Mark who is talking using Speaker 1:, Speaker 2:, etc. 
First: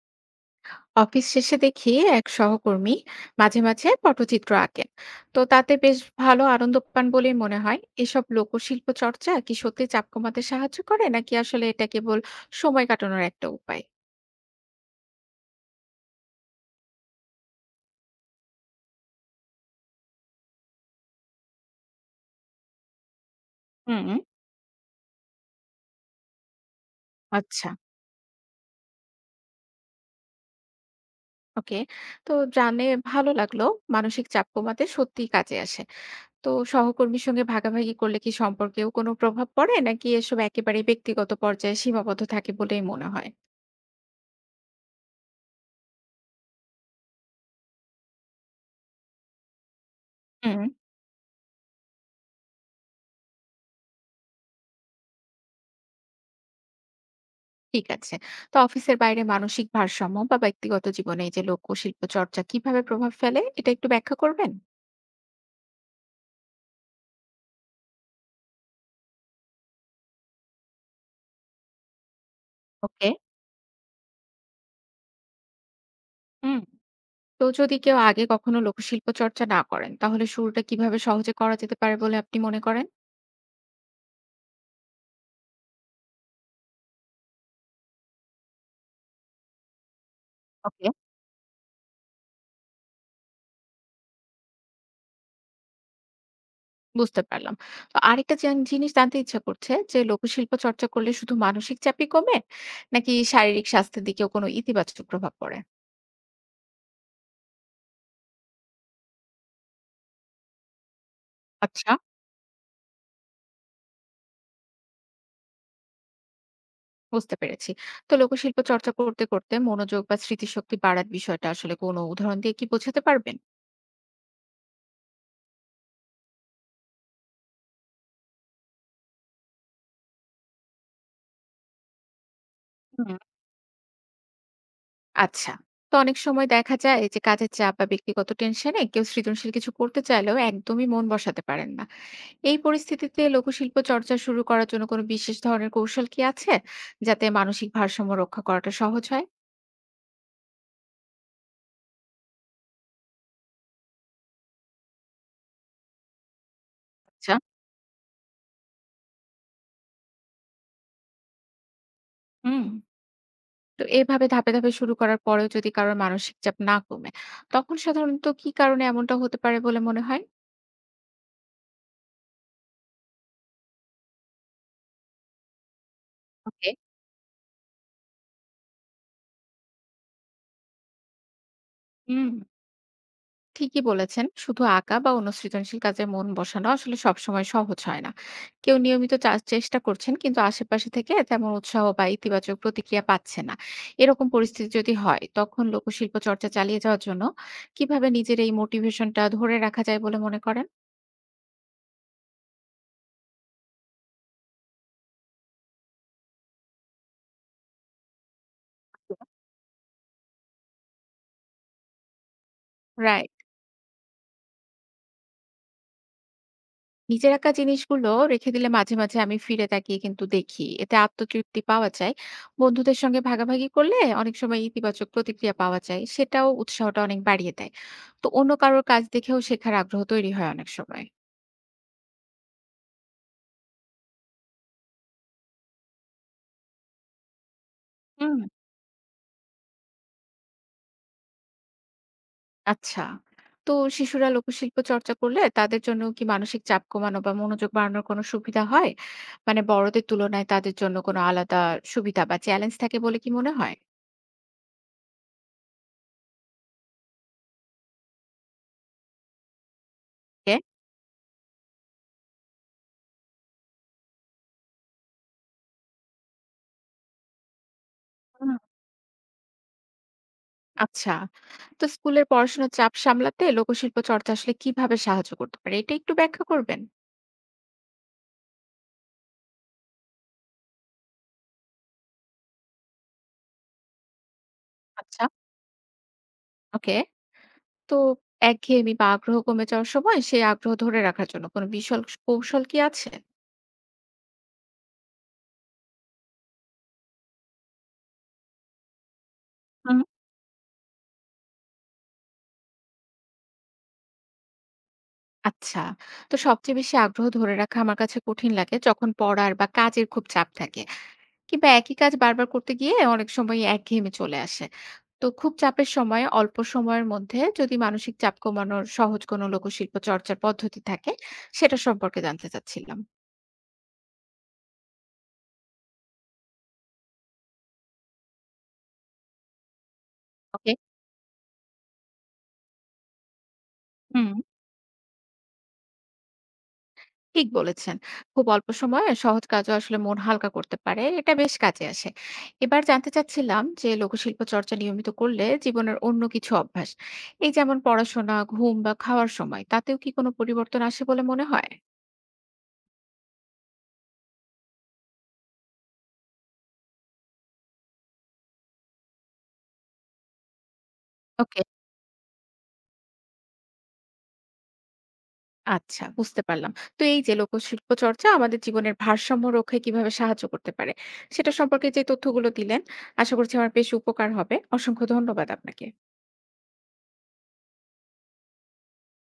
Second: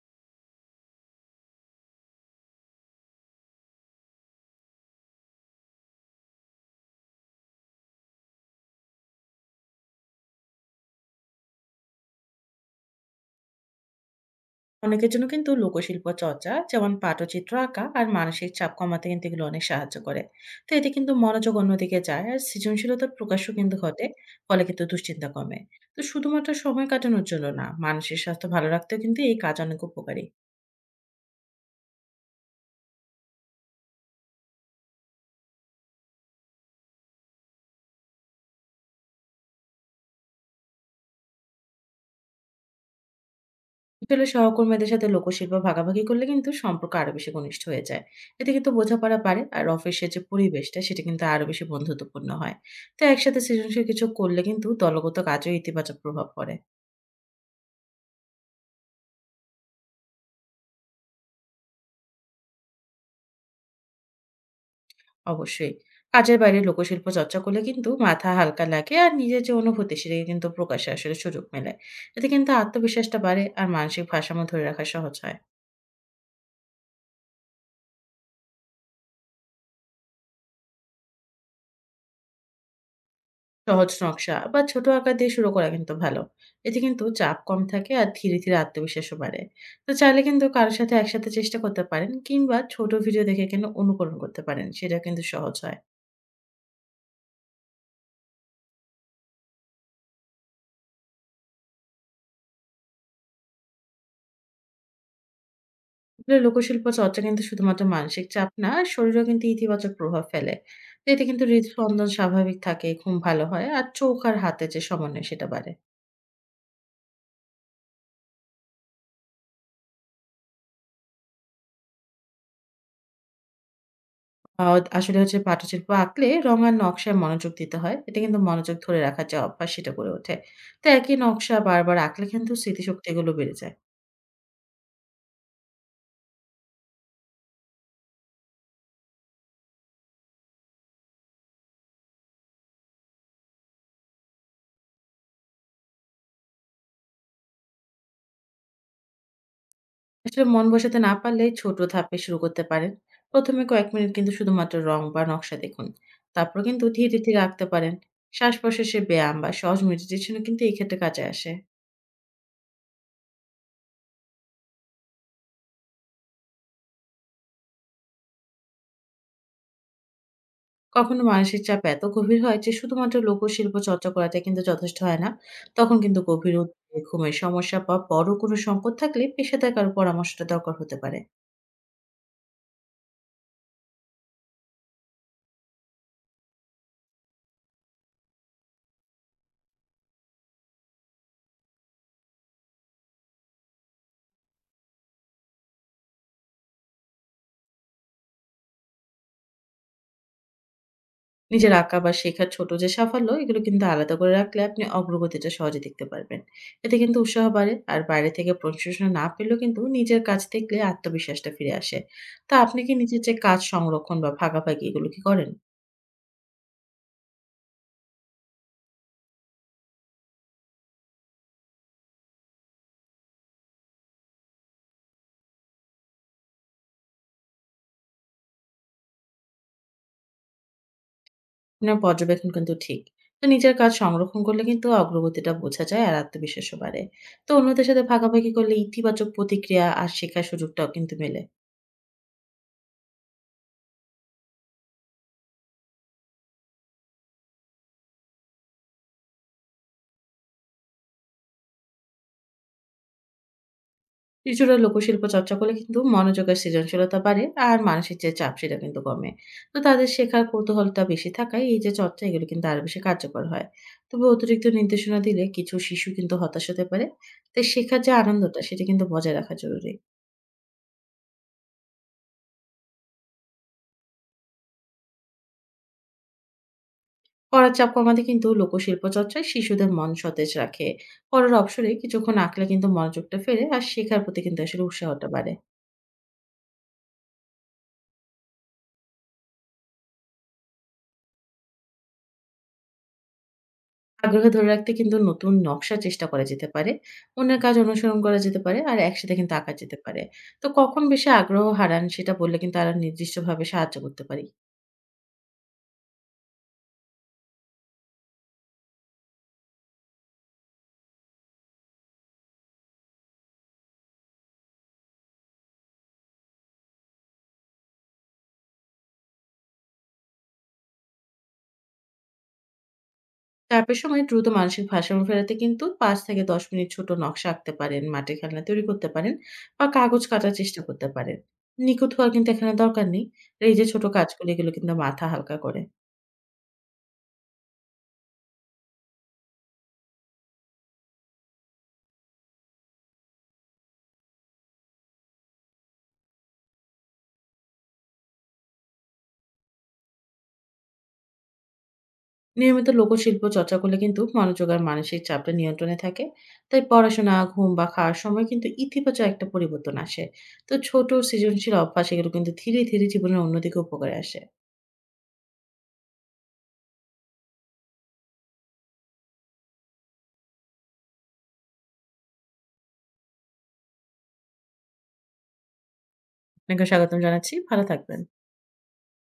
Speaker 1: Office শেষে দেখি এক সহকর্মী মাঝে মাঝে পটচিত্র আঁকেন। তো তাতে বেশ ভালো আনন্দ পান বলেই মনে হয়। এসব লোকশিল্প চর্চা কি সত্যি চাপ কমাতে সাহায্য করে, নাকি আসলে এটা কেবল সময় কাটানোর একটা উপায়?
Speaker 2: অনেকের জন্য কিন্তু লোকশিল্প চর্চা যেমন পাটচিত্র আঁকা আর মানসিক চাপ কমাতে কিন্তু এগুলো অনেক সাহায্য করে। তো এতে কিন্তু মনোযোগ অন্যদিকে যায় আর সৃজনশীলতার প্রকাশও কিন্তু
Speaker 1: হুম।
Speaker 2: ঘটে, ফলে কিন্তু দুশ্চিন্তা কমে। তো শুধুমাত্র সময় কাটানোর জন্য না,
Speaker 1: আচ্ছা।
Speaker 2: মানসিক স্বাস্থ্য ভালো রাখতেও কিন্তু এই কাজ অনেক উপকারী।
Speaker 1: ওকে। তো জানে, ভালো লাগলো। মানসিক চাপ কমাতে সত্যি কাজে আসে। তো সহকর্মীর সঙ্গে ভাগাভাগি করলে কি সম্পর্কেও কোনো প্রভাব পড়ে, নাকি এসব একেবারে ব্যক্তিগত পর্যায়ে সীমাবদ্ধ থাকে বলেই মনে হয়?
Speaker 2: আসলে সহকর্মীদের সাথে লোকশিল্প ভাগাভাগি করলে কিন্তু সম্পর্ক আরো বেশি ঘনিষ্ঠ হয়ে যায়। এতে কিন্তু বোঝাপড়া বাড়ে আর অফিসের যে
Speaker 1: হুম।
Speaker 2: পরিবেশটা সেটা কিন্তু আরো বেশি বন্ধুত্বপূর্ণ হয়। তো একসাথে সৃজনশীল কিছু করলে কিন্তু দলগত কাজেও ইতিবাচক প্রভাব পড়ে।
Speaker 1: ঠিক আছে। তো অফিসের বাইরে মানসিক ভারসাম্য বা ব্যক্তিগত জীবনে এই যে লোকশিল্প চর্চা কিভাবে প্রভাব ফেলে, এটা একটু ব্যাখ্যা করবেন?
Speaker 2: অবশ্যই। কাজের বাইরে লোকশিল্প চর্চা করলে কিন্তু মাথা হালকা লাগে আর নিজের যে অনুভূতি সেটাকে কিন্তু প্রকাশে আসলে সুযোগ মেলে। এতে কিন্তু
Speaker 1: ওকে।
Speaker 2: আত্মবিশ্বাসটা বাড়ে আর মানসিক ভারসাম্য ধরে রাখা সহজ হয়।
Speaker 1: হুম। তো যদি কেউ আগে কখনো লোকশিল্প চর্চা না করেন, তাহলে শুরুটা কিভাবে সহজে করা যেতে পারে বলে আপনি মনে করেন?
Speaker 2: সহজ নকশা বা ছোট আকার দিয়ে শুরু করা কিন্তু ভালো। এতে কিন্তু চাপ কম থাকে আর ধীরে, ধীরে আত্মবিশ্বাসও বাড়ে। তো চাইলে কিন্তু কারো
Speaker 1: ওকে।
Speaker 2: সাথে একসাথে চেষ্টা করতে পারেন কিংবা ছোট ভিডিও দেখে কিন্তু অনুকরণ করতে পারেন। সেটা কিন্তু সহজ হয়।
Speaker 1: বুঝতে পারলাম। তো আরেকটা জিনিস জানতে ইচ্ছা করছে, যে লোকশিল্প চর্চা করলে শুধু মানসিক চাপই কমে, নাকি শারীরিক স্বাস্থ্যের দিকেও কোনো ইতিবাচক প্রভাব পড়ে?
Speaker 2: আসলে লোকশিল্প চর্চা কিন্তু শুধুমাত্র মানসিক চাপ না, শরীরেও কিন্তু ইতিবাচক প্রভাব ফেলে। তো এতে কিন্তু
Speaker 1: আচ্ছা,
Speaker 2: হৃদস্পন্দন স্বাভাবিক থাকে, ঘুম ভালো হয় আর চোখ আর হাতে যে সমন্বয় সেটা বাড়ে।
Speaker 1: বুঝতে পেরেছি। তো লোকশিল্প চর্চা করতে, করতে মনোযোগ বা স্মৃতিশক্তি বাড়ার বিষয়টা আসলে কোনো উদাহরণ দিয়ে কি বোঝাতে পারবেন?
Speaker 2: আসলে হচ্ছে পাটশিল্প আঁকলে রং আর নকশায় মনোযোগ দিতে হয়। এটা কিন্তু মনোযোগ ধরে রাখার যে অভ্যাস সেটা গড়ে ওঠে। তো একই নকশা বারবার আঁকলে কিন্তু স্মৃতিশক্তি
Speaker 1: হুম।
Speaker 2: এগুলো বেড়ে যায়।
Speaker 1: আচ্ছা। তো অনেক সময় দেখা যায় যে কাজের চাপ বা ব্যক্তিগত টেনশনে কেউ সৃজনশীল কিছু করতে চাইলেও একদমই মন বসাতে পারেন না। এই পরিস্থিতিতে লোকশিল্প চর্চা শুরু করার জন্য কোনো বিশেষ ধরনের কৌশল কি আছে, যাতে মানসিক ভারসাম্য রক্ষা করাটা সহজ হয়?
Speaker 2: আসলে মন বসাতে না পারলে ছোট ধাপে শুরু করতে পারেন। ১ম এ কয়েক মিনিট কিন্তু শুধুমাত্র রং বা নকশা দেখুন। তারপর কিন্তু ধীরে,
Speaker 1: আচ্ছা,
Speaker 2: ধীরে আঁকতে পারেন। শ্বাস-প্রশ্বাসের ব্যায়াম বা সহজ মেডিটেশনও কিন্তু এই ক্ষেত্রে কাজে আসে।
Speaker 1: হুম। তো এভাবে ধাপে, ধাপে শুরু করার পরেও যদি কারোর মানসিক চাপ না কমে, তখন সাধারণত কি কারণে এমনটা হতে পারে বলে মনে হয়?
Speaker 2: কখনো মানসিক চাপ এত গভীর হয় যে শুধুমাত্র লোকশিল্প চর্চা করাটা কিন্তু যথেষ্ট হয় না। তখন কিন্তু গভীর
Speaker 1: ওকে,
Speaker 2: উদ্বেগ, ঘুমের সমস্যা বা বড় কোনো সংকট থাকলে পেশাদার কারো পরামর্শটা দরকার হতে পারে।
Speaker 1: হুম। ঠিকই বলেছেন, শুধু আঁকা বা অন্য সৃজনশীল কাজে মন বসানো আসলে সবসময় সহজ হয় না। কেউ নিয়মিত চেষ্টা করছেন কিন্তু আশেপাশে থেকে তেমন উৎসাহ বা ইতিবাচক প্রতিক্রিয়া পাচ্ছে না, এরকম পরিস্থিতি যদি হয়, তখন লোকশিল্প চর্চা চালিয়ে যাওয়ার জন্য কিভাবে নিজের এই মোটিভেশনটা ধরে রাখা যায় বলে মনে করেন?
Speaker 2: নিজের আঁকা বা শেখার ছোট যে সাফল্য এগুলো কিন্তু আলাদা করে রাখলে আপনি অগ্রগতিটা সহজে দেখতে পারবেন। এতে কিন্তু উৎসাহ বাড়ে আর বাইরে থেকে প্রশংসা না পেলেও কিন্তু নিজের কাজ দেখলে আত্মবিশ্বাসটা ফিরে আসে। তো আপনি কি নিজের
Speaker 1: রাইট।
Speaker 2: যে কাজ সংরক্ষণ বা ভাগাভাগি এগুলো কি করেন?
Speaker 1: নিজের আঁকা জিনিসগুলো রেখে দিলে মাঝে মাঝে আমি ফিরে তাকিয়ে কিন্তু দেখি, এতে আত্মতৃপ্তি পাওয়া যায়। বন্ধুদের সঙ্গে ভাগাভাগি করলে অনেক সময় ইতিবাচক প্রতিক্রিয়া পাওয়া যায়, সেটাও উৎসাহটা অনেক বাড়িয়ে দেয়। তো অন্য কারোর কাজ দেখেও শেখার আগ্রহ তৈরি হয় অনেক সময়।
Speaker 2: আপনার পর্যবেক্ষণ কিন্তু ঠিক। তো নিজের কাজ সংরক্ষণ করলে কিন্তু অগ্রগতিটা বোঝা যায় আর আত্মবিশ্বাসও বাড়ে। তো অন্যদের সাথে
Speaker 1: হুম।
Speaker 2: ভাগাভাগি করলে ইতিবাচক প্রতিক্রিয়া আর শেখার সুযোগটাও কিন্তু মেলে।
Speaker 1: আচ্ছা। তো শিশুরা লোকশিল্প চর্চা করলে তাদের জন্য কি মানসিক চাপ কমানো বা মনোযোগ বাড়ানোর কোনো সুবিধা হয়? মানে বড়দের তুলনায় তাদের জন্য কোনো আলাদা সুবিধা বা চ্যালেঞ্জ থাকে বলে কি মনে হয়?
Speaker 2: শিশুরা লোকশিল্প চর্চা করলে কিন্তু মনোযোগ আর সৃজনশীলতা বাড়ে আর মানসিক যে চাপ সেটা কিন্তু কমে। তো তাদের শেখার কৌতূহলটা বেশি থাকায় এই যে চর্চা এগুলো কিন্তু আরো বেশি কার্যকর হয়। তবে অতিরিক্ত নির্দেশনা দিলে কিছু শিশু কিন্তু হতাশ হতে পারে। তাই শেখার যে
Speaker 1: এ?
Speaker 2: আনন্দটা সেটা কিন্তু বজায় রাখা জরুরি।
Speaker 1: আচ্ছা। তো স্কুলের পড়াশোনার চাপ সামলাতে লোকশিল্প চর্চা আসলে কিভাবে সাহায্য করতে পারে? এটা একটু ব্যাখ্যা করবেন?
Speaker 2: পড়ার চাপ কমাতে কিন্তু লোকশিল্প চর্চায় শিশুদের মন সতেজ রাখে। পড়ার অবসরে কিছুক্ষণ আঁকলে কিন্তু মনোযোগটা ফেরে আর শেখার প্রতি কিন্তু আসলে
Speaker 1: আচ্ছা,
Speaker 2: উৎসাহটা বাড়ে।
Speaker 1: ওকে। তো একঘেয়েমি বা আগ্রহ কমে যাওয়ার সময় সেই আগ্রহ ধরে রাখার জন্য কোনো কৌশল কি আছে?
Speaker 2: আগ্রহ ধরে রাখতে কিন্তু নতুন নকশা চেষ্টা করা যেতে পারে, অন্যের কাজ অনুসরণ করা যেতে পারে, আর একসাথে কিন্তু আঁকা যেতে
Speaker 1: হুম।
Speaker 2: পারে। তো কখন বেশি আগ্রহ হারান সেটা বললে কিন্তু আরো নির্দিষ্টভাবে সাহায্য করতে পারি।
Speaker 1: আচ্ছা। তো সবচেয়ে বেশি আগ্রহ ধরে রাখা আমার কাছে কঠিন লাগে যখন পড়ার বা কাজের খুব চাপ থাকে। কিংবা একই কাজ বারবার করতে গিয়ে অনেক সময় একঘেয়েমি চলে আসে। তো খুব চাপের সময় অল্প সময়ের মধ্যে যদি মানসিক চাপ কমানোর সহজ কোনো লোকশিল্প চর্চার পদ্ধতি থাকে, সেটা সম্পর্কে জানতে চাচ্ছিলাম।
Speaker 2: চাপের সময় দ্রুত মানসিক ভারসাম্য ফেরাতে কিন্তু ৫ থেকে ১০ মিনিট ছোট নকশা আঁকতে পারেন, মাটির খেলনা তৈরি করতে পারেন বা কাগজ কাটার
Speaker 1: ওকে।
Speaker 2: চেষ্টা করতে পারেন। নিখুঁত হওয়ার কিন্তু এখানে দরকার নেই। এই যে ছোট
Speaker 1: হুম,
Speaker 2: কাজগুলো এগুলো কিন্তু মাথা হালকা করে।
Speaker 1: ঠিক বলেছেন। খুব অল্প সময়ে সহজ কাজও আসলে মন হালকা করতে পারে। এটা বেশ কাজে আসে। এবার জানতে চাচ্ছিলাম যে লোকশিল্প চর্চা নিয়মিত করলে জীবনের অন্য কিছু অভ্যাস, এই যেমন পড়াশোনা, ঘুম বা খাওয়ার সময়, তাতেও কি কোনো পরিবর্তন আসে বলে মনে হয়?
Speaker 2: নিয়মিত লোকশিল্প চর্চা করলে কিন্তু মনোযোগ আর মানসিক চাপটা নিয়ন্ত্রণে থাকে। তাই পড়াশোনা, ঘুম বা খাওয়ার সময় কিন্তু ইতিবাচক একটা পরিবর্তন আসে। তো ছোট
Speaker 1: ওকে।
Speaker 2: সৃজনশীল অভ্যাস এগুলো কিন্তু ধীরে ধীরে জীবনের অন্যদিকে উপকারে আসে।
Speaker 1: আচ্ছা, বুঝতে পারলাম। তো এই যে লোকশিল্প চর্চা আমাদের জীবনের ভারসাম্য রক্ষায় কিভাবে সাহায্য করতে পারে, সেটা সম্পর্কে যে তথ্যগুলো দিলেন, আশা করছি আমার বেশ উপকার হবে। অসংখ্য ধন্যবাদ আপনাকে।
Speaker 2: আপনাকে স্বাগতম জানাচ্ছি, ভালো থাকবেন।